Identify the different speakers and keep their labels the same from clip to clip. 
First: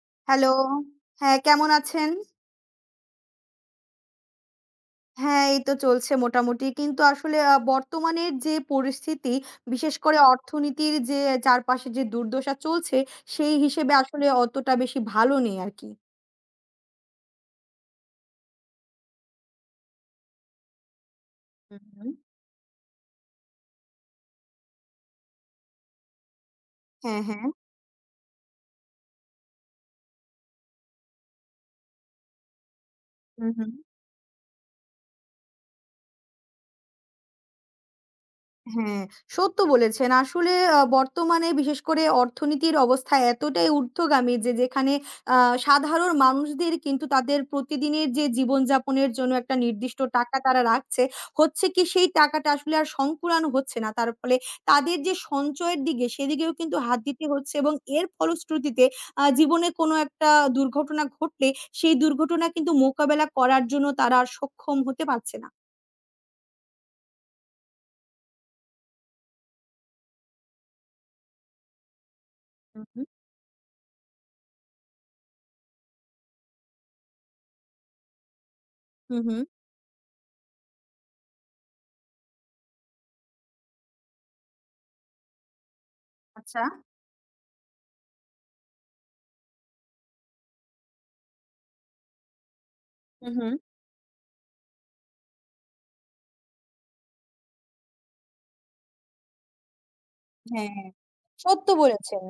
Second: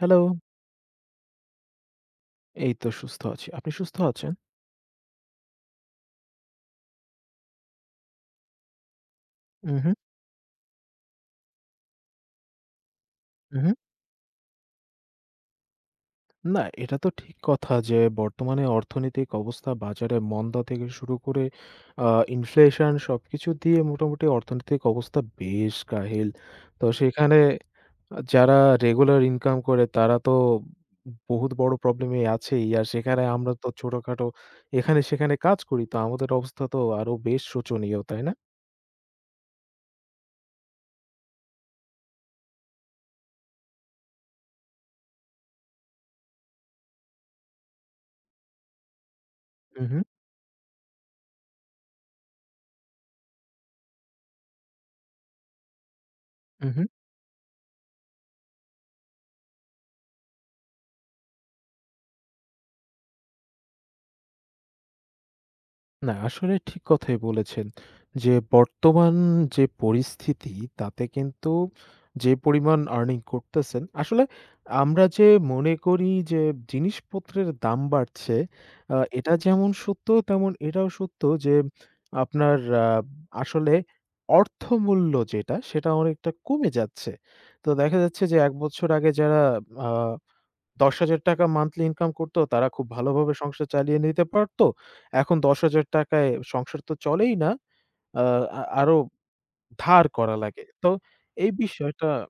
Speaker 1: Hello,
Speaker 2: hello. হ্যাঁ, কেমন আছেন?
Speaker 1: এই তো সুস্থ আছি। আপনি সুস্থ আছেন?
Speaker 2: হ্যাঁ, এই তো চলছে মোটামুটি। কিন্তু আসলে বর্তমানের যে পরিস্থিতি,
Speaker 1: উম
Speaker 2: বিশেষ
Speaker 1: হুম,
Speaker 2: করে অর্থনীতির যে চারপাশে যে দুর্দশা চলছে, সেই
Speaker 1: উম হুম।
Speaker 2: হিসেবে আসলে অতটা বেশি ভালো নেই আরকি।
Speaker 1: না, এটা তো ঠিক কথা যে বর্তমানে অর্থনৈতিক অবস্থা বাজারে মন্দা থেকে শুরু করে
Speaker 2: হুম,
Speaker 1: আ
Speaker 2: হুম।
Speaker 1: ইনফ্লেশন সবকিছু দিয়ে মোটামুটি অর্থনৈতিক অবস্থা বেশ কাহিল। তো
Speaker 2: হ্যাঁ,
Speaker 1: সেখানে
Speaker 2: হ্যাঁ।
Speaker 1: যারা রেগুলার ইনকাম করে তারা তো বহুত বড় প্রবলেমে আছেই। আর সেখানে
Speaker 2: হুম,
Speaker 1: আমরা তো
Speaker 2: হুম।
Speaker 1: ছোটখাটো এখানে সেখানে কাজ করি। তো আমাদের অবস্থা তো আরো বেশ শোচনীয়, তাই না?
Speaker 2: হ্যাঁ, সত্য বলেছেন। আসলে বর্তমানে বিশেষ করে অর্থনীতির অবস্থা এতটাই ঊর্ধ্বগামী যে যেখানে আ সাধারণ মানুষদের কিন্তু তাদের প্রতিদিনের যে জীবনযাপনের জন্য একটা
Speaker 1: উম
Speaker 2: নির্দিষ্ট
Speaker 1: হুম,
Speaker 2: টাকা তারা রাখছে, হচ্ছে কি সেই টাকাটা আসলে আর সংকুলান হচ্ছে না। তার ফলে তাদের যে সঞ্চয়ের দিকে সেদিকেও
Speaker 1: উম
Speaker 2: কিন্তু
Speaker 1: হুম।
Speaker 2: হাত দিতে হচ্ছে এবং এর ফলশ্রুতিতে জীবনে কোনো একটা দুর্ঘটনা ঘটলে সেই দুর্ঘটনা কিন্তু মোকাবেলা করার জন্য তারা আর সক্ষম হতে পারছে না।
Speaker 1: না, আসলে ঠিক কথাই বলেছেন। যে বর্তমান যে পরিস্থিতি তাতে কিন্তু যে পরিমাণ
Speaker 2: হু, হু।
Speaker 1: আর্নিং করতেছেন, আসলে আমরা যে মনে করি যে জিনিসপত্রের দাম বাড়ছে,
Speaker 2: হু,
Speaker 1: এটা
Speaker 2: হু।
Speaker 1: যেমন সত্য তেমন এটাও সত্য যে আপনার আ আসলে অর্থমূল্য যেটা সেটা অনেকটা
Speaker 2: আচ্ছা।
Speaker 1: কমে যাচ্ছে। তো দেখা যাচ্ছে যে ১ বছর আগে যারা আ ৳১০,০০০ মান্থলি ইনকাম করত। তারা খুব
Speaker 2: হু,
Speaker 1: ভালোভাবে
Speaker 2: হু।
Speaker 1: সংসার চালিয়ে নিতে পারত। এখন ৳১০,০০০ য় সংসার তো চলেই না। আ আ আরো ধার করা লাগে।
Speaker 2: হ্যাঁ,
Speaker 1: তো এই
Speaker 2: সত্য
Speaker 1: বিষয়টা
Speaker 2: বলেছেন।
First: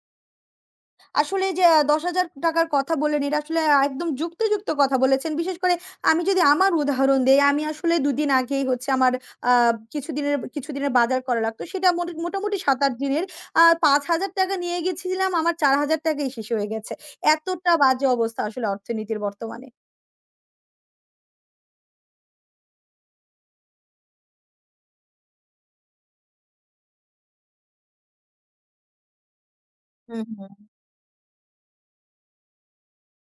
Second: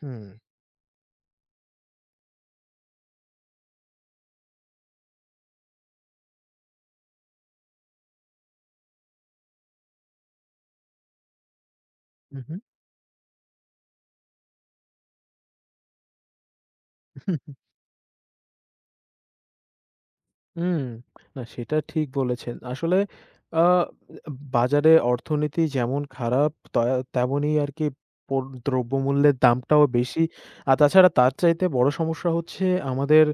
Speaker 1: হুম,
Speaker 2: আসলে যে ৳১০,০০০ র কথা বললেন, এটা আসলে একদম যুক্তিযুক্ত কথা বলেছেন। বিশেষ করে আমি যদি আমার উদাহরণ দেই, আমি আসলে ২ দিন আগেই হচ্ছে আমার আ কিছুদিনের কিছুদিনের বাজার করা লাগতো। সেটা মোটামুটি
Speaker 1: উহু,
Speaker 2: ৭-৮ দিনের। ৳৫,০০০ নিয়ে গেছিলাম, আমার ৳৪,০০০ ই শেষ হয়ে গেছে। এতটা বাজে অবস্থা আসলে অর্থনীতির বর্তমানে।
Speaker 1: হুম। না সেটা ঠিক বলেছেন। আসলে আ বাজারে অর্থনীতি যেমন খারাপ তা তেমনি আরকি পো দ্রব্যমূল্যের দামটাও বেশি।
Speaker 2: হুম, হুম।
Speaker 1: আর তাছাড়া তার চাইতে বড় সমস্যা হচ্ছে আমাদের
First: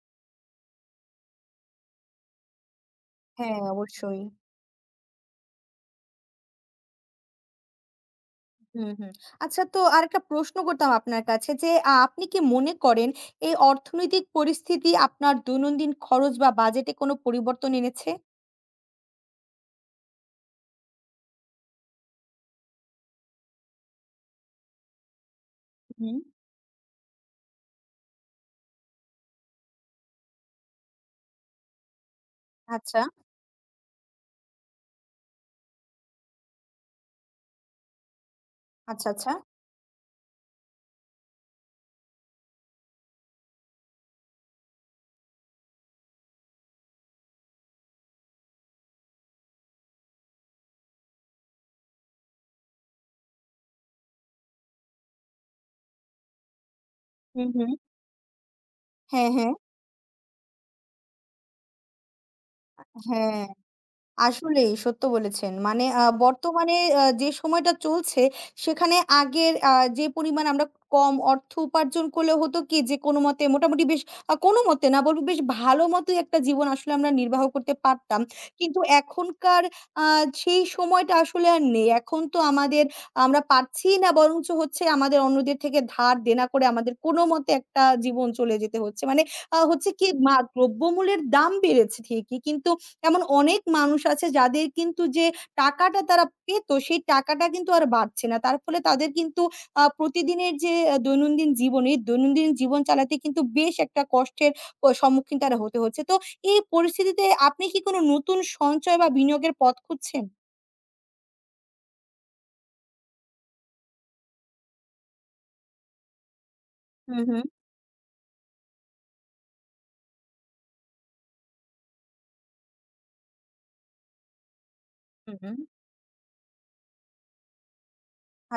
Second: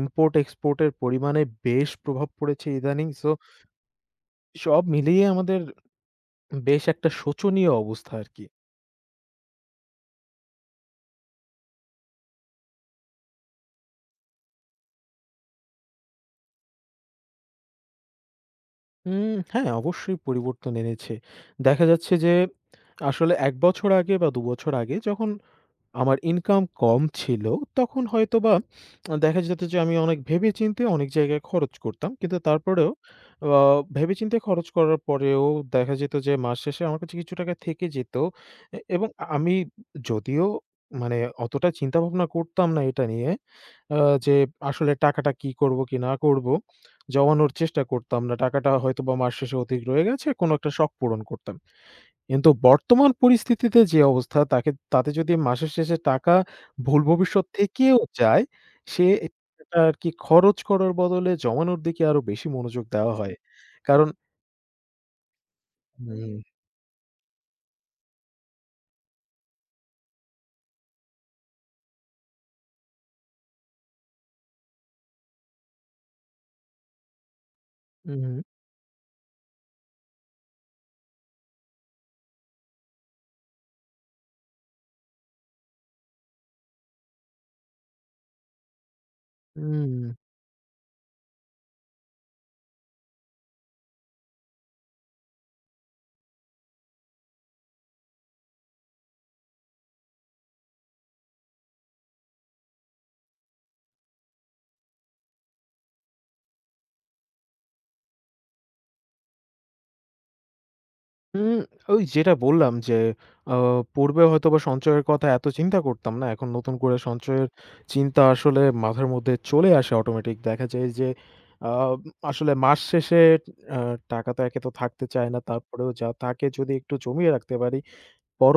Speaker 1: ইম্পোর্ট এক্সপোর্ট এর পরিমাণে বেশ প্রভাব পড়েছে ইদানিং। সো
Speaker 2: হ্যাঁ, অবশ্যই।
Speaker 1: সব মিলিয়ে আমাদের বেশ একটা শোচনীয় অবস্থা আরকি।
Speaker 2: হুম, হুম। আচ্ছা, তো আরেকটা প্রশ্ন করতাম আপনার কাছে যে, আপনি কি মনে করেন এই অর্থনৈতিক পরিস্থিতি আপনার দৈনন্দিন খরচ বা বাজেটে কোনো পরিবর্তন এনেছে?
Speaker 1: হ্যাঁ, অবশ্যই পরিবর্তন এনেছে। দেখা যাচ্ছে যে আসলে ১ বছর আগে বা ২ বছর আগে যখন
Speaker 2: হুম।
Speaker 1: আমার ইনকাম কম ছিল, তখন হয়তোবা দেখা যেত যে আমি অনেক ভেবে-চিন্তে অনেক জায়গায় খরচ করতাম। কিন্তু তারপরেও
Speaker 2: আচ্ছা,
Speaker 1: আ ভেবে-চিন্তে খরচ করার পরেও দেখা যেত যে মাস শেষে আমার কাছে কিছু টাকা থেকে যেত। এবং
Speaker 2: আচ্ছা, আচ্ছা।
Speaker 1: আমি যদিও মানে অতটা চিন্তা ভাবনা করতাম না এটা নিয়ে আ যে আসলে টাকাটা কি করব কি না করব, জমানোর চেষ্টা করতাম না। টাকাটা হয়তোবা মাস শেষে অতিরিক্ত রয়ে গেছে, কোনো একটা শখ পূরণ করতাম। কিন্তু বর্তমান পরিস্থিতিতে যে অবস্থা তাকে তাতে যদি মাসের শেষে টাকা ভুল ভবিষ্যৎ
Speaker 2: হুম, হুম।
Speaker 1: থেকেও যায়, সে
Speaker 2: হ্যাঁ, হ্যাঁ,
Speaker 1: টাকাটা আরকি খরচ করার বদলে জমানোর দিকে আরো বেশি মনোযোগ দেওয়া হয়।
Speaker 2: হ্যাঁ।
Speaker 1: কারণ
Speaker 2: আসলেই সত্য বলেছেন। মানে
Speaker 1: হুম,
Speaker 2: বর্তমানে যে সময়টা চলছে সেখানে আগের যে পরিমাণ আমরা কম অর্থ উপার্জন করলে হতো কি যে কোনোমতে মোটামুটি বেশ কোনোমতে না, বলব বেশ ভালো মতোই একটা জীবন আসলে আমরা নির্বাহ করতে পারতাম।
Speaker 1: হুম,
Speaker 2: কিন্তু এখনকার আ সেই সময়টা আসলে আর নেই। এখন তো আমাদের আমরা পারছিই না, বরঞ্চ হচ্ছে আমাদের অন্যদের থেকে ধার দেনা করে আমাদের কোনোমতে একটা জীবন চলে যেতে হচ্ছে। মানে হচ্ছে
Speaker 1: হুম।
Speaker 2: কি দ্রব্যমূল্যের দাম বেড়েছে ঠিকই, কিন্তু এমন অনেক মানুষ আছে যাদের কিন্তু যে টাকাটা তারা পেত, সেই টাকাটা কিন্তু আর বাড়ছে না। তার ফলে তাদের কিন্তু প্রতিদিনের যে দৈনন্দিন জীবন চালাতে কিন্তু বেশ একটা কষ্টের সম্মুখীন তারা হতে হচ্ছে। তো এই পরিস্থিতিতে আপনি কি কোনো নতুন সঞ্চয় বা বিনিয়োগের পথ খুঁজছেন?
Speaker 1: উম ওই যেটা বললাম যে, আ পূর্বে হয়তোবা সঞ্চয়ের কথা এত চিন্তা করতাম না। এখন নতুন করে
Speaker 2: হুম, হুম,
Speaker 1: সঞ্চয়ের চিন্তা আসলে মাথার মধ্যে চলে আসে অটোমেটিক। দেখা যায় যে, আ আসলে মাস শেষে আ টাকা তো একে তো থাকতে চায়
Speaker 2: হুম,
Speaker 1: না।
Speaker 2: হুম।
Speaker 1: তারপরেও যা থাকে যদি একটু জমিয়ে রাখতে পারি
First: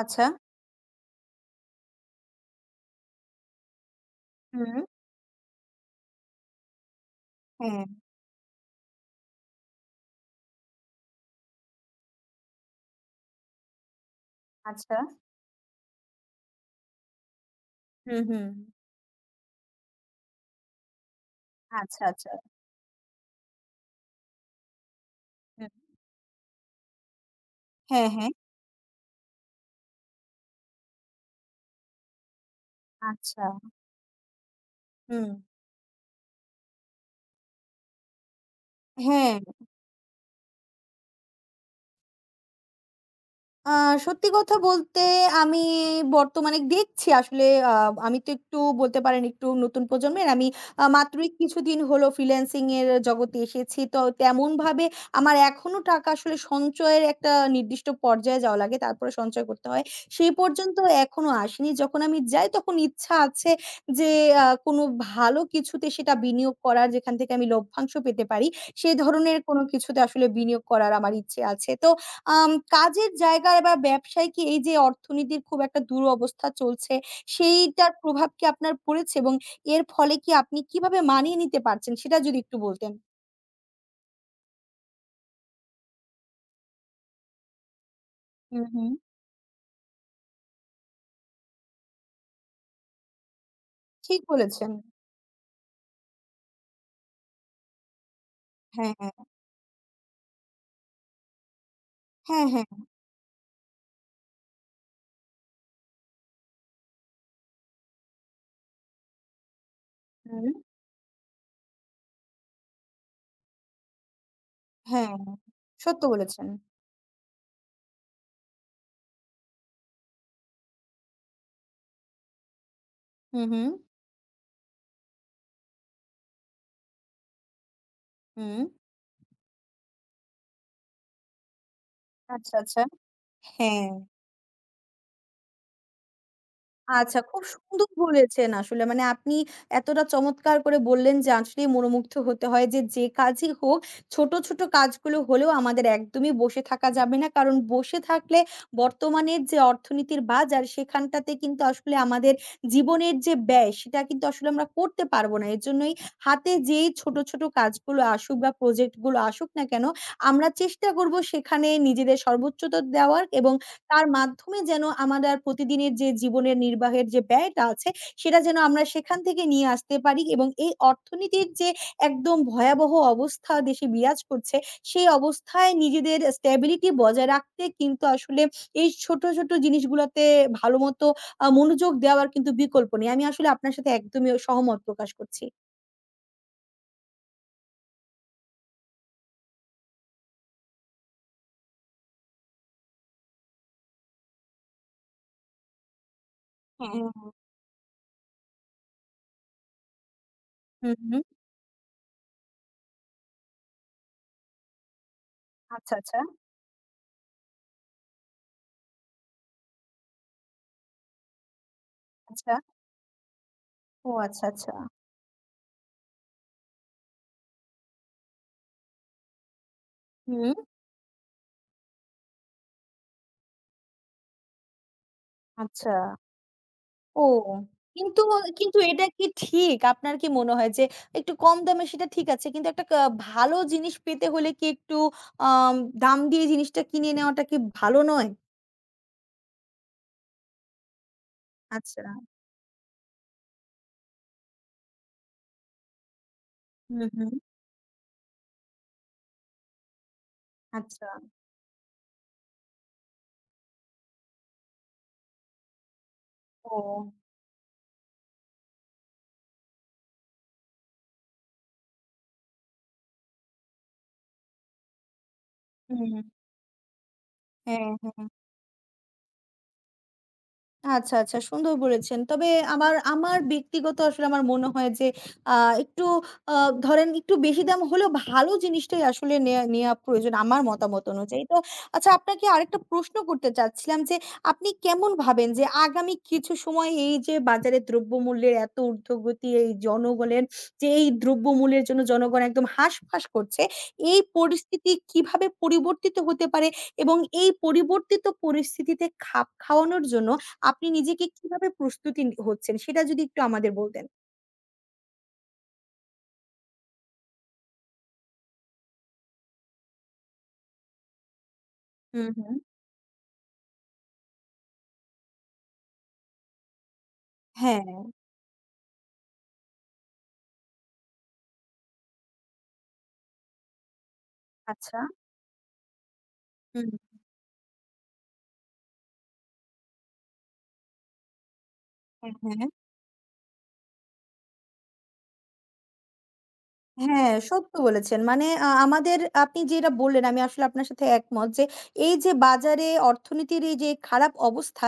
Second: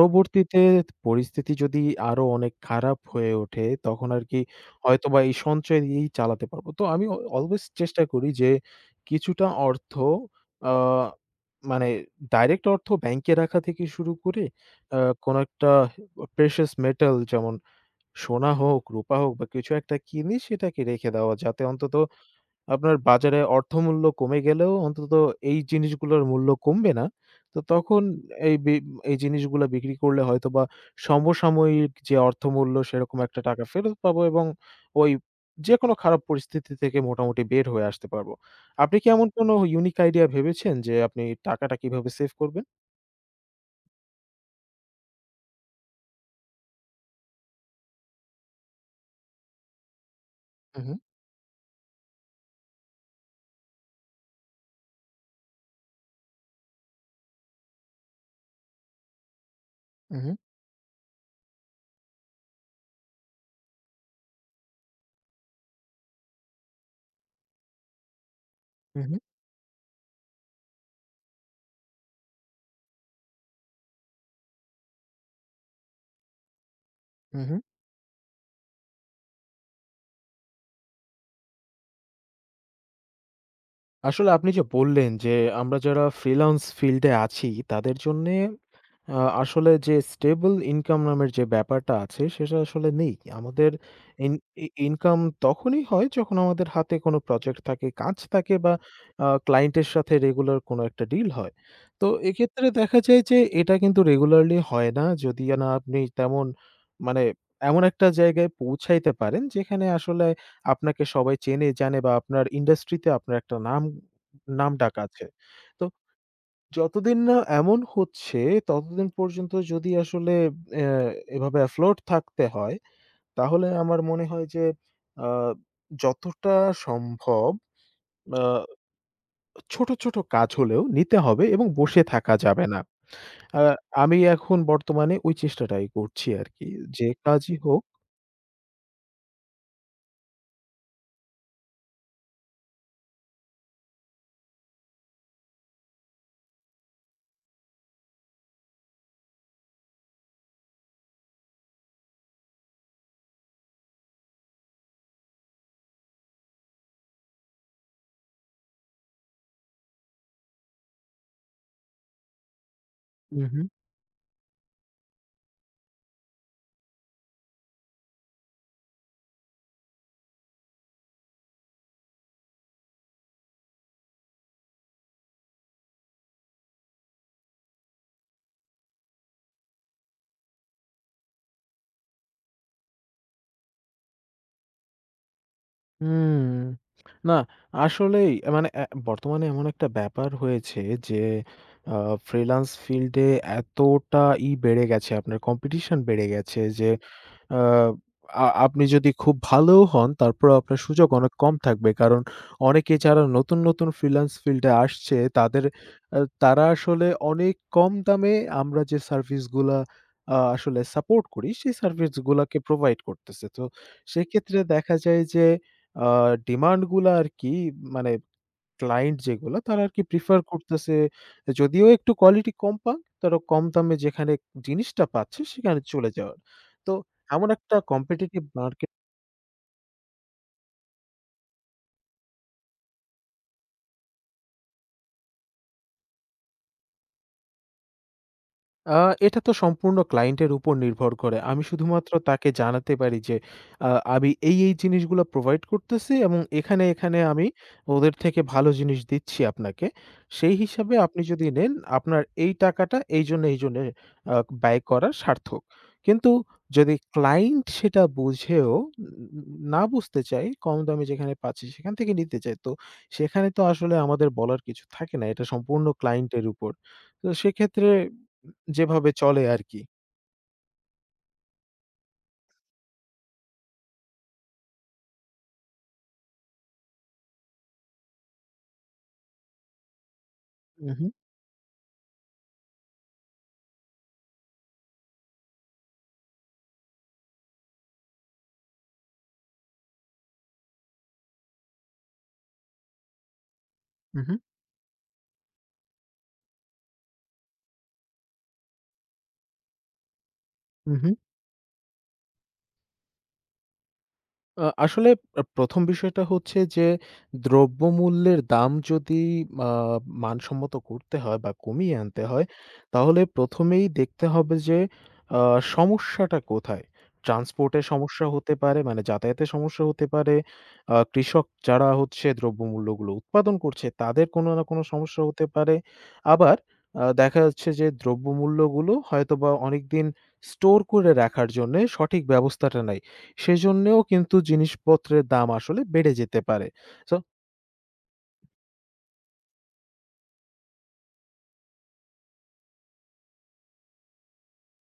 Speaker 2: আচ্ছা।
Speaker 1: পরিস্থিতি যদি আরো অনেক খারাপ হয়ে ওঠে, তখন আরকি
Speaker 2: হুম, হুম।
Speaker 1: হয়তোবা এই সঞ্চয় দিয়েই চালাতে পারবো। তো আমি অলওয়েজ
Speaker 2: হ্যাঁ।
Speaker 1: চেষ্টা করি যে কিছুটা অর্থ আ মানে ডাইরেক্ট অর্থ ব্যাংকে রাখা থেকে শুরু করে
Speaker 2: আচ্ছা।
Speaker 1: আ কোনো একটা প্রেশাস মেটাল যেমন
Speaker 2: হুম, হুম।
Speaker 1: সোনা হোক, রূপা হোক বা কিছু একটা কিনি সেটাকে রেখে দেওয়া। যাতে অন্তত
Speaker 2: আচ্ছা, আচ্ছা।
Speaker 1: আপনার বাজারে অর্থমূল্য কমে গেলেও অন্তত এই
Speaker 2: হুম।
Speaker 1: জিনিসগুলোর মূল্য কমবে না। তো তখন
Speaker 2: হ্যাঁ, হ্যাঁ।
Speaker 1: এই বি এই জিনিসগুলা বিক্রি করলে হয়তোবা সমসাময়িক যে অর্থমূল্য সেরকম একটা
Speaker 2: আচ্ছা।
Speaker 1: টাকা ফেরত পাবো এবং ওই
Speaker 2: হুম।
Speaker 1: যেকোনো খারাপ পরিস্থিতি থেকে মোটামুটি বের হয়ে আসতে পারবো। আপনি কি এমন
Speaker 2: হ্যাঁ।
Speaker 1: কোনো ইউনিক আইডিয়া ভেবেছেন যে আপনি টাকাটা কিভাবে সেভ করবেন?
Speaker 2: আ সত্যি কথা বলতে আমি বর্তমানে দেখছি আসলে আ আমি তো একটু বলতে পারেন একটু নতুন প্রজন্মের। আমি
Speaker 1: হু, হু,
Speaker 2: মাত্রই কিছুদিন হলো ফ্রিল্যান্সিং এর জগতে এসেছি। তো তেমনভাবে আমার এখনো টাকা আসলে সঞ্চয়ের একটা নির্দিষ্ট পর্যায়ে যাওয়া লাগে। তারপরে সঞ্চয় করতে হয়। সেই
Speaker 1: হু,
Speaker 2: পর্যন্ত এখনো আসেনি। যখন আমি যাই তখন ইচ্ছা আছে যে কোনো ভালো কিছুতে সেটা বিনিয়োগ করার, যেখান থেকে আমি লভ্যাংশ পেতে পারি। সে
Speaker 1: হু, হু,
Speaker 2: ধরনের কোনো কিছুতে আসলে বিনিয়োগ করার আমার ইচ্ছে আছে। তো কাজের জায়গায় বা ব্যবসায় কি এই যে অর্থনীতির খুব একটা দুরবস্থা চলছে,
Speaker 1: হু, হু।
Speaker 2: সেইটার প্রভাব কি আপনার পড়েছে? এবং এর ফলে কি আপনি কিভাবে মানিয়ে নিতে পারছেন সেটা যদি একটু বলতেন।
Speaker 1: আসলে আপনি যে বললেন যে আমরা যারা ফ্রিল্যান্স ফিল্ডে আছি তাদের জন্যে
Speaker 2: হুম, হুম।
Speaker 1: আ আসলে যে স্টেবল ইনকাম নামের যে ব্যাপারটা আছে সেটা আসলে নেই। আমাদের
Speaker 2: ঠিক
Speaker 1: ইন ই
Speaker 2: বলেছেন।
Speaker 1: ইনকাম তখনই হয় যখন আমাদের হাতে কোনো প্রজেক্ট থাকে, কাজ থাকে বা
Speaker 2: হ্যাঁ, হ্যাঁ।
Speaker 1: ক্লায়েন্টের সাথে রেগুলার কোনো একটা ডিল হয়। তো
Speaker 2: হ্যাঁ, হ্যাঁ।
Speaker 1: এক্ষেত্রে দেখা যায় যে এটা কিন্তু রেগুলারলি হয় না। যদি না আপনি তেমন মানে এমন একটা জায়গায় পৌঁছাইতে পারেন যেখানে আসলে
Speaker 2: হুম।
Speaker 1: আপনাকে সবাই চেনে জানে বা আপনার ইন্ডাস্ট্রিতে আপনার একটা নামডাক
Speaker 2: হ্যাঁ।
Speaker 1: আছে। তো
Speaker 2: সত্য বলেছেন।
Speaker 1: যতদিন না এমন হচ্ছে, ততদিন পর্যন্ত যদি আসলে অ্যা এভাবে অ্যাফ্লোট থাকতে হয়,
Speaker 2: হুম,
Speaker 1: তাহলে
Speaker 2: হুম।
Speaker 1: আমার মনে হয় যে আ যতটা সম্ভব আ
Speaker 2: হুম।
Speaker 1: ছোট, ছোট কাজ হলেও নিতে হবে এবং বসে থাকা
Speaker 2: আচ্ছা,
Speaker 1: যাবে না।
Speaker 2: আচ্ছা।
Speaker 1: আ
Speaker 2: হ্যাঁ।
Speaker 1: আমি এখন বর্তমানে ওই চেষ্টাটাই করছি আরকি। যে
Speaker 2: আচ্ছা, খুব
Speaker 1: কাজই হোক
Speaker 2: সুন্দর বলেছেন আসলে। মানে আপনি এতটা চমৎকার করে বললেন যে আসলেই মনোমুগ্ধ হতে হয় যে, যে কাজই হোক, ছোট, ছোট কাজগুলো হলেও আমাদের একদমই বসে থাকা যাবে না। কারণ বসে থাকলে বর্তমানের যে অর্থনীতির বাজার, সেখানটাতে কিন্তু আসলে আমাদের জীবনের যে ব্যয় সেটা কিন্তু আসলে আমরা করতে পারবো না। এরজন্যই হাতে যেই ছোট, ছোট কাজগুলো আসুক বা প্রজেক্ট গুলো আসুক না কেন, আমরা চেষ্টা করব সেখানে নিজেদের সর্বোচ্চতা দেওয়ার এবং
Speaker 1: উহু।
Speaker 2: তার মাধ্যমে যেন আমাদের প্রতিদিনের যে জীবনের নির্বাহের যে ব্যয়টা আছে, সেটা যেন আমরা সেখান থেকে নিয়ে আসতে পারি এবং এই অর্থনীতির যে একদম ভয়াবহ অবস্থা দেশে বিরাজ করছে, সেই অবস্থায় নিজেদের স্ট্যাবিলিটি বজায় রাখতে কিন্তু আসলে এই ছোট, ছোট জিনিসগুলাতে ভালোমতো মনোযোগ দেওয়ার কিন্তু বিকল্প নেই। আমি আসলে আপনার সাথে একদমই সহমত প্রকাশ করছি।
Speaker 1: হুম। না, আসলেই মানে বর্তমানে এমন একটা ব্যাপার হয়েছে যে আ ফ্রিল্যান্স ফিল্ডে এতটাই বেড়ে গেছে, আপনার কম্পিটিশন বেড়ে গেছে যে
Speaker 2: হ্যাঁ, হ্যাঁ।
Speaker 1: আ আ আপনি যদি খুব ভালোও হন, তারপরেও আপনার
Speaker 2: হুম,
Speaker 1: সুযোগ
Speaker 2: হুম।
Speaker 1: অনেক কম থাকবে। কারণ অনেকে যারা নতুন, নতুন ফ্রিল্যান্স ফিল্ডে আসছে তাদের
Speaker 2: আচ্ছা, আচ্ছা,
Speaker 1: তারা আসলে অনেক কম দামে আমরা যে সার্ভিসগুলা আসলে সাপোর্ট করি, সেই
Speaker 2: আচ্ছা।
Speaker 1: সার্ভিসগুলাকে প্রোভাইড করতেছে। তো
Speaker 2: ও আচ্ছা,
Speaker 1: সেক্ষেত্রে
Speaker 2: আচ্ছা।
Speaker 1: দেখা যায় যে আ ডিমান্ডগুলা আরকি মানে ক্লায়েন্ট যেগুলো তারা আরকি প্রেফার
Speaker 2: হুম,
Speaker 1: করতেছে যদিও একটু কোয়ালিটি কম পাক, তারা কম দামে যেখানে জিনিসটা পাচ্ছে সেখানে
Speaker 2: আচ্ছা।
Speaker 1: চলে যাওয়ার। তো
Speaker 2: ও!
Speaker 1: এমন একটা
Speaker 2: কিন্তু,
Speaker 1: কম্পিটিটিভ
Speaker 2: কিন্তু
Speaker 1: মার্কেট
Speaker 2: এটা কি ঠিক? আপনার কি মনে হয় যে একটু কম দামে সেটা ঠিক আছে। কিন্তু একটা ভালো জিনিস পেতে হলে কি একটু আম দাম দিয়ে জিনিসটা কিনে নেওয়াটা কি ভালো নয়?
Speaker 1: আ এটা তো সম্পূর্ণ ক্লায়েন্টের উপর নির্ভর করে। আমি
Speaker 2: আচ্ছা।
Speaker 1: শুধুমাত্র তাকে জানাতে পারি যে আ আমি এই জিনিসগুলো প্রোভাইড করতেছি এবং
Speaker 2: হুম,
Speaker 1: এখানে
Speaker 2: হুম।
Speaker 1: আমি ওদের থেকে ভালো জিনিস দিচ্ছি আপনাকে। সেই হিসাবে
Speaker 2: আচ্ছা।
Speaker 1: আপনি যদি নেন আপনার এই টাকাটা এইজন্য আ ব্যয় করা সার্থক। কিন্তু যদি
Speaker 2: ও!
Speaker 1: ক্লায়েন্ট সেটা বুঝেও উম, না বুঝতে চায়, কম দামে যেখানে পাচ্ছি সেখান থেকে নিতে চায়। তো সেখানে তো আসলে আমাদের বলার কিছু থাকে না। এটা সম্পূর্ণ
Speaker 2: হুম।
Speaker 1: ক্লায়েন্টের উপর। তো
Speaker 2: হ্যাঁ,
Speaker 1: সেক্ষেত্রে
Speaker 2: হ্যাঁ।
Speaker 1: যেভাবে চলে আরকি।
Speaker 2: আচ্ছা, আচ্ছা সুন্দর বলেছেন। তবে আমার ব্যক্তিগত আসলে আমার মনে হয় যে আ একটু আ ধরেন একটু বেশি দাম হলেও ভালো জিনিসটাই আসলে নেয়া নেয়া প্রয়োজন আমার
Speaker 1: হু, হু,
Speaker 2: মতামত অনুযায়ী। তো আচ্ছা আপনাকে আরেকটা প্রশ্ন করতে চাচ্ছিলাম যে আপনি কেমন ভাবেন যে আগামী কিছু সময় এই যে বাজারে দ্রব্যমূল্যের এত ঊর্ধ্বগতি, এই জনগণের যে এই দ্রব্যমূল্যের জন্য জনগণ একদম হাঁসফাঁস করছে,
Speaker 1: হু,
Speaker 2: এই
Speaker 1: হু,
Speaker 2: পরিস্থিতি কিভাবে পরিবর্তিত হতে পারে এবং এই পরিবর্তিত পরিস্থিতিতে খাপ খাওয়ানোর জন্য আপনি
Speaker 1: হু, হু।
Speaker 2: নিজেকে কিভাবে প্রস্তুতি হচ্ছেন সেটা যদি একটু আমাদের বলতেন?
Speaker 1: আসলে ১ম বিষয়টা হচ্ছে যে দ্রব্যমূল্যের দাম যদি আ মানসম্মত করতে হয় বা কমিয়ে আনতে
Speaker 2: হুম,
Speaker 1: হয়,
Speaker 2: হুম।
Speaker 1: তাহলে ১ম এই দেখতে হবে যে আ সমস্যাটা কোথায়?
Speaker 2: হ্যাঁ।
Speaker 1: ট্রান্সপোর্টের সমস্যা হতে পারে, মানে যাতায়াতের সমস্যা হতে পারে। কৃষক যারা হচ্ছে দ্রব্যমূল্যগুলো উৎপাদন করছে, তাদের কোনো না কোনো
Speaker 2: আচ্ছা।
Speaker 1: সমস্যা হতে পারে। আবার
Speaker 2: হুম,
Speaker 1: দেখা যাচ্ছে যে দ্রব্যমূল্যগুলো হয়তোবা অনেকদিন স্টোর করে রাখার জন্যে সঠিক
Speaker 2: হ্যাঁ, হ্যাঁ।
Speaker 1: ব্যবস্থাটা নাই। সেজন্যেও কিন্তু জিনিসপত্রের দাম আসলে বেড়ে যেতে পারে। সো
Speaker 2: হ্যাঁ, সত্য বলেছেন। মানে আমাদের আপনি যেটা বললেন আমি আসলে আপনার সাথে একমত যে, এই যে বাজারে অর্থনীতির এই যে খারাপ অবস্থা,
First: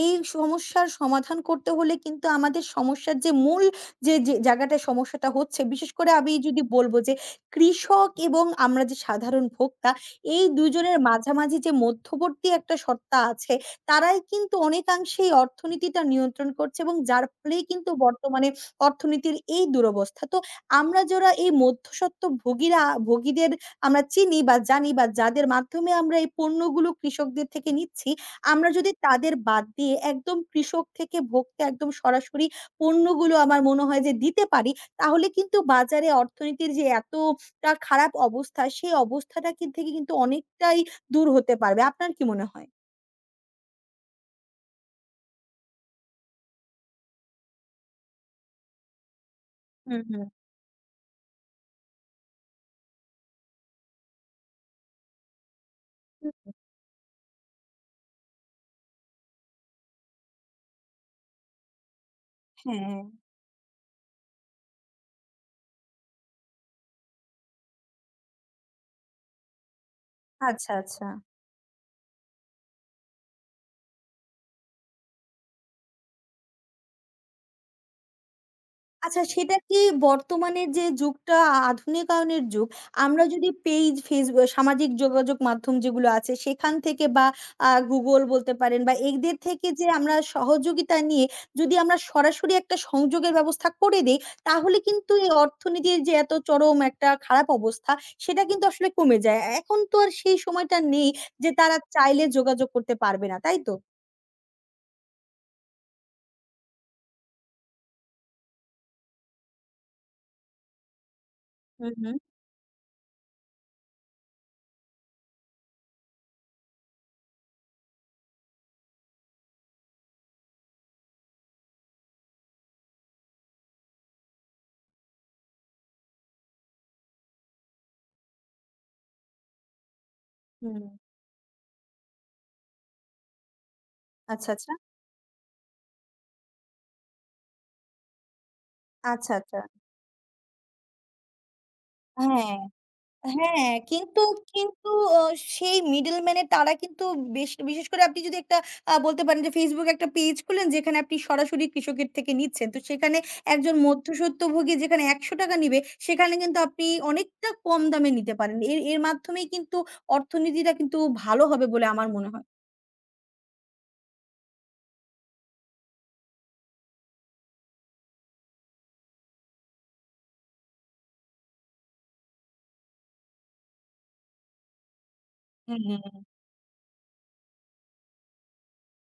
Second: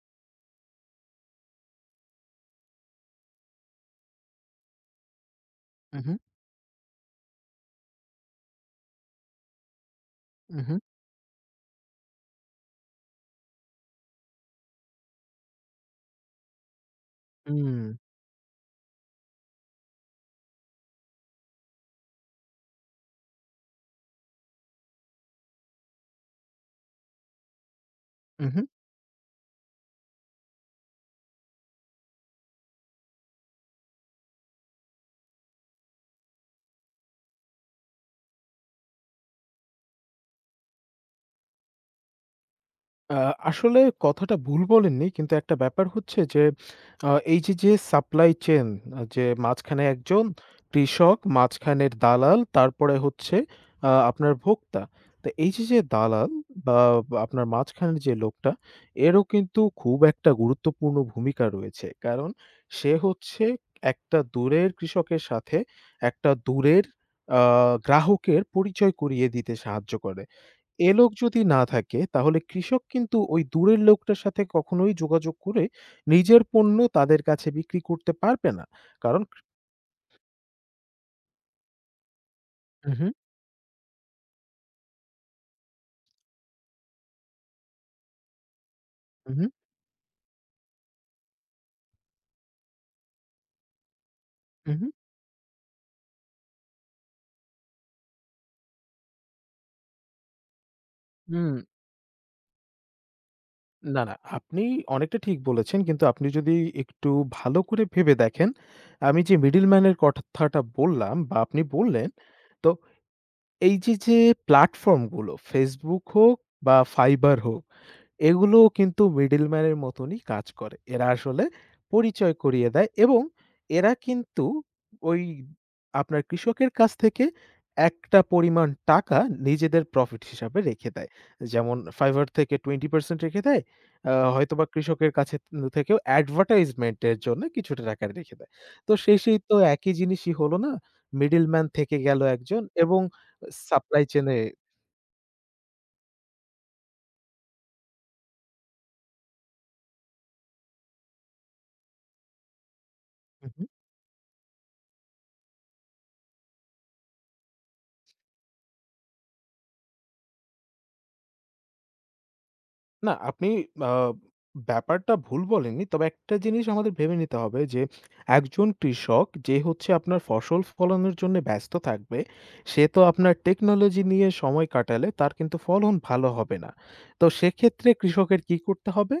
Speaker 2: এই সমস্যার সমাধান করতে হলে কিন্তু আমাদের সমস্যার যে মূল, যে যে জায়গাটায় সমস্যাটা হচ্ছে, বিশেষ করে
Speaker 1: উহু,
Speaker 2: আমি যদি বলব যে কৃষক এবং আমরা যে সাধারণ ভোক্তা, এই ২
Speaker 1: উহু।
Speaker 2: জনের মাঝামাঝি যে মধ্যবর্তী একটা সত্তা আছে, তারাই কিন্তু অনেকাংশেই অর্থনীতিটা নিয়ন্ত্রণ করছে এবং যার ফলেই
Speaker 1: হুম।
Speaker 2: কিন্তু বর্তমানে অর্থনীতির এই দুরবস্থা। তো আমরা যারা এই মধ্যস্বত্ব ভোগীদের আমরা চিনি বা জানি বা যাদের মাধ্যমে আমরা এই পণ্যগুলো কৃষকদের থেকে নিচ্ছি,
Speaker 1: উহু।
Speaker 2: আমরা যদি তাদের বাদ দিয়ে একদম কৃষক থেকে ভোক্তা একদম সরাসরি পণ্যগুলো আমার মনে হয় যে দিতে পারি, তাহলে কিন্তু বাজারে অর্থনীতির যে এতটা খারাপ অবস্থা, সেই অবস্থাটা থেকে কিন্তু অনেকটাই দূর হতে পারবে। আপনার কি মনে হয়?
Speaker 1: আ আসলে কথাটা ভুল বলেননি। কিন্তু একটা ব্যাপার হচ্ছে যে, এই যে, সাপ্লাই চেইন যে, মাঝখানে
Speaker 2: হুম, হুম।
Speaker 1: একজন কৃষক, মাঝখানের দালাল, তারপরে হচ্ছে আপনার ভোক্তা। তো এই যে,
Speaker 2: হু,
Speaker 1: দালাল
Speaker 2: হু।
Speaker 1: বা বা আপনার মাঝখানের যে, লোকটা, এরও কিন্তু খুব একটা গুরুত্বপূর্ণ ভূমিকা রয়েছে। কারণ সে
Speaker 2: হ্যাঁ,
Speaker 1: হচ্ছে একটা দূরের কৃষকের সাথে একটা দূরের আ গ্রাহকের পরিচয় করিয়ে দিতে সাহায্য করে।
Speaker 2: আচ্ছা,
Speaker 1: এ
Speaker 2: আচ্ছা।
Speaker 1: লোক যদি না থাকে তাহলে কৃষক কিন্তু ওই দূরের লোকটার সাথে কখনোই যোগাযোগ করে নিজের পণ্য তাদের কাছে বিক্রি করতে পারবে না। কারণ
Speaker 2: আচ্ছা, সেটা কি বর্তমানের যে যুগটা আধুনিকায়নের যুগ,
Speaker 1: হু, হু।
Speaker 2: আমরা যদি পেজ, সামাজিক যোগাযোগ মাধ্যম যেগুলো আছে সেখান থেকে বা Google বলতে পারেন বা
Speaker 1: হু,
Speaker 2: এদের
Speaker 1: হু,
Speaker 2: থেকে যে আমরা সহযোগিতা নিয়ে যদি আমরা সরাসরি একটা সংযোগের ব্যবস্থা করে দেই,
Speaker 1: হু,
Speaker 2: তাহলে
Speaker 1: হু।
Speaker 2: কিন্তু এই অর্থনীতির যে এত চরম একটা খারাপ অবস্থা সেটা কিন্তু আসলে কমে যায়। এখন তো আর সেই সময়টা নেই যে
Speaker 1: হুম,
Speaker 2: তারা চাইলে যোগাযোগ করতে পারবে না, তাই তো?
Speaker 1: না, না আপনি অনেকটা ঠিক বলেছেন। কিন্তু আপনি যদি একটু ভালো করে ভেবে দেখেন, আমি যে মিডলম্যান এর কথাটা বললাম বা আপনি
Speaker 2: হুম,
Speaker 1: বললেন,
Speaker 2: হুম,
Speaker 1: তো এই যে, প্ল্যাটফর্ম গুলো Facebook হোক বা Fiverr হোক এগুলোও কিন্তু মিডলম্যান এর মতনই কাজ করে। এরা আসলে পরিচয় করিয়ে দেয় এবং এরা কিন্তু ওই আপনার কৃষকের কাছ থেকে একটা পরিমাণ টাকা নিজেদের প্রফিট হিসাবে
Speaker 2: হুম।
Speaker 1: রেখে দেয়। যেমন Fiverr থেকে 20% রেখে দেয়।
Speaker 2: আচ্ছা,
Speaker 1: হয়তোবা
Speaker 2: আচ্ছা।
Speaker 1: কৃষকের কাছে থেকেও অ্যাডভার্টাইজমেন্ট এর জন্য কিছুটা টাকা রেখে দেয়। তো
Speaker 2: আচ্ছা,
Speaker 1: শেষেই তো
Speaker 2: আচ্ছা।
Speaker 1: একই জিনিসই হলো না? মিডলম্যান থেকে গেল
Speaker 2: হ্যাঁ।
Speaker 1: একজন এবং
Speaker 2: হ্যাঁ,
Speaker 1: সাপ্লাই
Speaker 2: কিন্তু
Speaker 1: চেইন এ
Speaker 2: কিন্তু অ সেই মিডলম্যান এর তারা কিন্তু বেশ, বিশেষ করে আপনি যদি একটা বলতে পারেন যে Facebook একটা পেজ খুললেন যেখানে আপনি সরাসরি কৃষকের থেকে নিচ্ছেন। তো সেখানে একজন মধ্যস্বত্বভোগী যেখানে ৳১০০ নিবে সেখানে কিন্তু আপনি অনেকটা কম দামে নিতে পারেন। এর এর মাধ্যমেই কিন্তু অর্থনীতিটা কিন্তু ভালো হবে বলে আমার মনে হয়।
Speaker 1: না, আপনি আ ব্যাপারটা ভুল বলেননি। তবে একটা জিনিস আমাদের ভেবে নিতে হবে যে, একজন কৃষক যে হচ্ছে আপনার ফসল ফলানোর জন্যে ব্যস্ত থাকবে, সে তো আপনার টেকনোলজি নিয়ে সময় কাটালে তার কিন্তু
Speaker 2: হুম,
Speaker 1: ফলন
Speaker 2: হুম। হুম।
Speaker 1: ভালো হবে না। তো সেক্ষেত্রে কৃষকের কি করতে হবে?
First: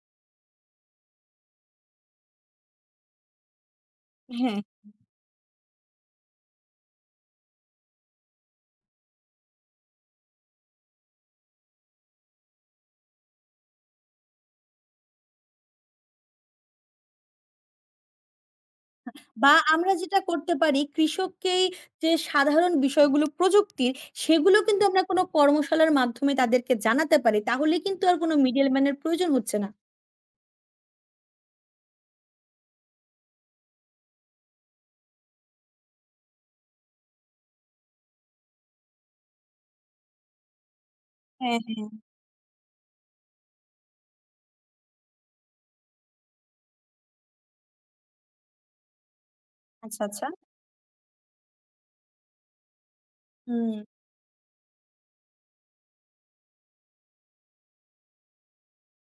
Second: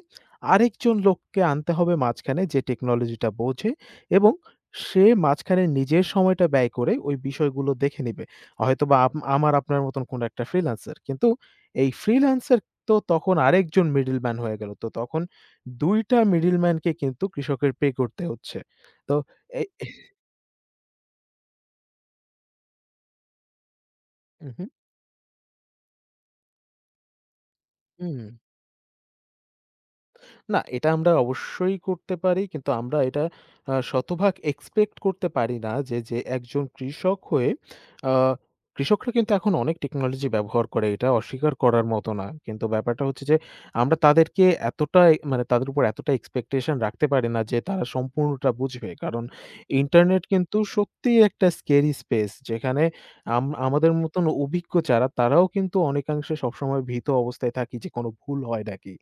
Speaker 1: আরেকজন লোককে আনতে হবে মাঝখানে যে টেকনোলজিটা বোঝে এবং
Speaker 2: হ্যাঁ।
Speaker 1: সে মাঝখানে নিজের সময়টা ব্যয় করে ওই বিষয়গুলো দেখে নিবে। হয়তোবা আমার আপনার মতন কোনো একটা ফ্রিল্যান্সার। কিন্তু এই ফ্রিল্যান্সার তো তখন আরেকজন মিডলম্যান হয়ে গেল। তো তখন ২ টা মিডলম্যানকে কিন্তু কৃষকের পে করতে হচ্ছে। তো
Speaker 2: বা
Speaker 1: এই
Speaker 2: আমরা যেটা করতে পারি কৃষককেই যে সাধারণ বিষয়গুলো প্রযুক্তির,
Speaker 1: উহু,
Speaker 2: সেগুলো
Speaker 1: হুম।
Speaker 2: কিন্তু আমরা কোনো কর্মশালার মাধ্যমে তাদেরকে জানাতে পারি। তাহলে কিন্তু আর
Speaker 1: হুম।
Speaker 2: কোনো মিডল ম্যান এর প্রয়োজন হচ্ছে না।
Speaker 1: না, এটা আমরা অবশ্যই করতে পারি। কিন্তু আমরা এটা শতভাগ এক্সপেক্ট করতে পারি না যে, যে একজন কৃষক হয়ে আ কৃষকরা কিন্তু এখন অনেক টেকনোলজি ব্যবহার করে। এটা অস্বীকার
Speaker 2: হ্যাঁ,
Speaker 1: করার
Speaker 2: হ্যাঁ।
Speaker 1: মতো না। কিন্তু ব্যাপারটা হচ্ছে যে, আমরা তাদেরকে এতটা মানে তাদের উপর এতটা এক্সপেকটেশন রাখতে পারি না যে, তারা সম্পূর্ণটা বুঝবে। কারণ
Speaker 2: আচ্ছা,
Speaker 1: ইন্টারনেট
Speaker 2: আচ্ছা।
Speaker 1: কিন্তু সত্যিই একটা স্কেরি স্পেস। যেখানে
Speaker 2: হুম,
Speaker 1: আমাদের মতন অভিজ্ঞ যারা তারাও কিন্তু অনেকাংশে সবসময় ভীত অবস্থায় থাকি যে, কোনো ভুল হয় নাকি?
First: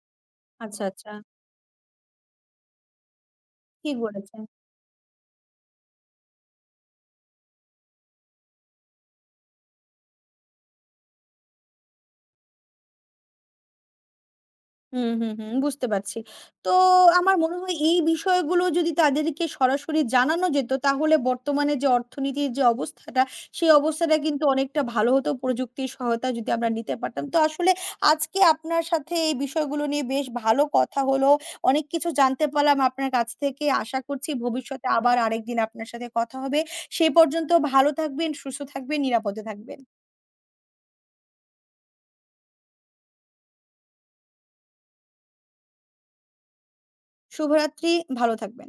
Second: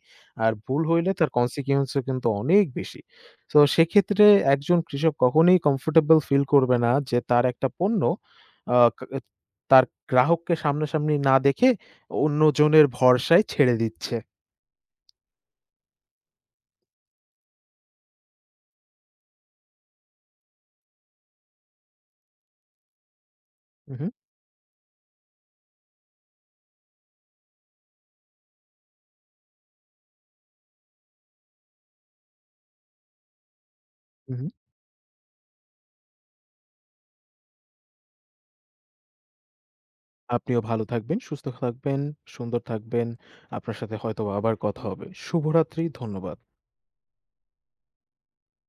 Speaker 1: আর ভুল
Speaker 2: আচ্ছা,
Speaker 1: হইলে
Speaker 2: আচ্ছা।
Speaker 1: তার consequence ও কিন্তু অনেক বেশি। তো
Speaker 2: ঠিক
Speaker 1: সেক্ষেত্রে
Speaker 2: বলেছেন।
Speaker 1: একজন কৃষক কখনোই comfortable ফিল করবে না যে তার একটা পণ্য আ কা তার গ্রাহককে সামনাসামনি না দেখে অন্যজনের ভরসায় ছেড়ে দিচ্ছে।
Speaker 2: হুম, হুম, হুম। বুঝতে পারছি। তো আমার মনে হয় এই বিষয়গুলো যদি তাদেরকে সরাসরি জানানো যেত তাহলে বর্তমানে যে অর্থনীতির যে অবস্থাটা, সেই
Speaker 1: হু, হু,
Speaker 2: অবস্থাটা কিন্তু অনেকটা ভালো হতো প্রযুক্তির সহায়তা যদি আমরা নিতে পারতাম। তো আসলে আজকে আপনার সাথে এই বিষয়গুলো নিয়ে বেশ ভালো কথা হলো। অনেক কিছু জানতে পারলাম আপনার কাছ থেকে। আশা করছি
Speaker 1: হু, হু।
Speaker 2: ভবিষ্যতে আবার আরেকদিন আপনার সাথে কথা হবে। সেই পর্যন্ত ভালো থাকবেন, সুস্থ থাকবেন, নিরাপদে থাকবেন।
Speaker 1: আপনিও ভালো থাকবেন, সুস্থ থাকবেন, সুন্দর থাকবেন। আপনার সাথে হয়তোবা আবার কথা হবে। শুভরাত্রি। ধন্যবাদ।
Speaker 2: শুভরাত্রি, ভালো থাকবেন।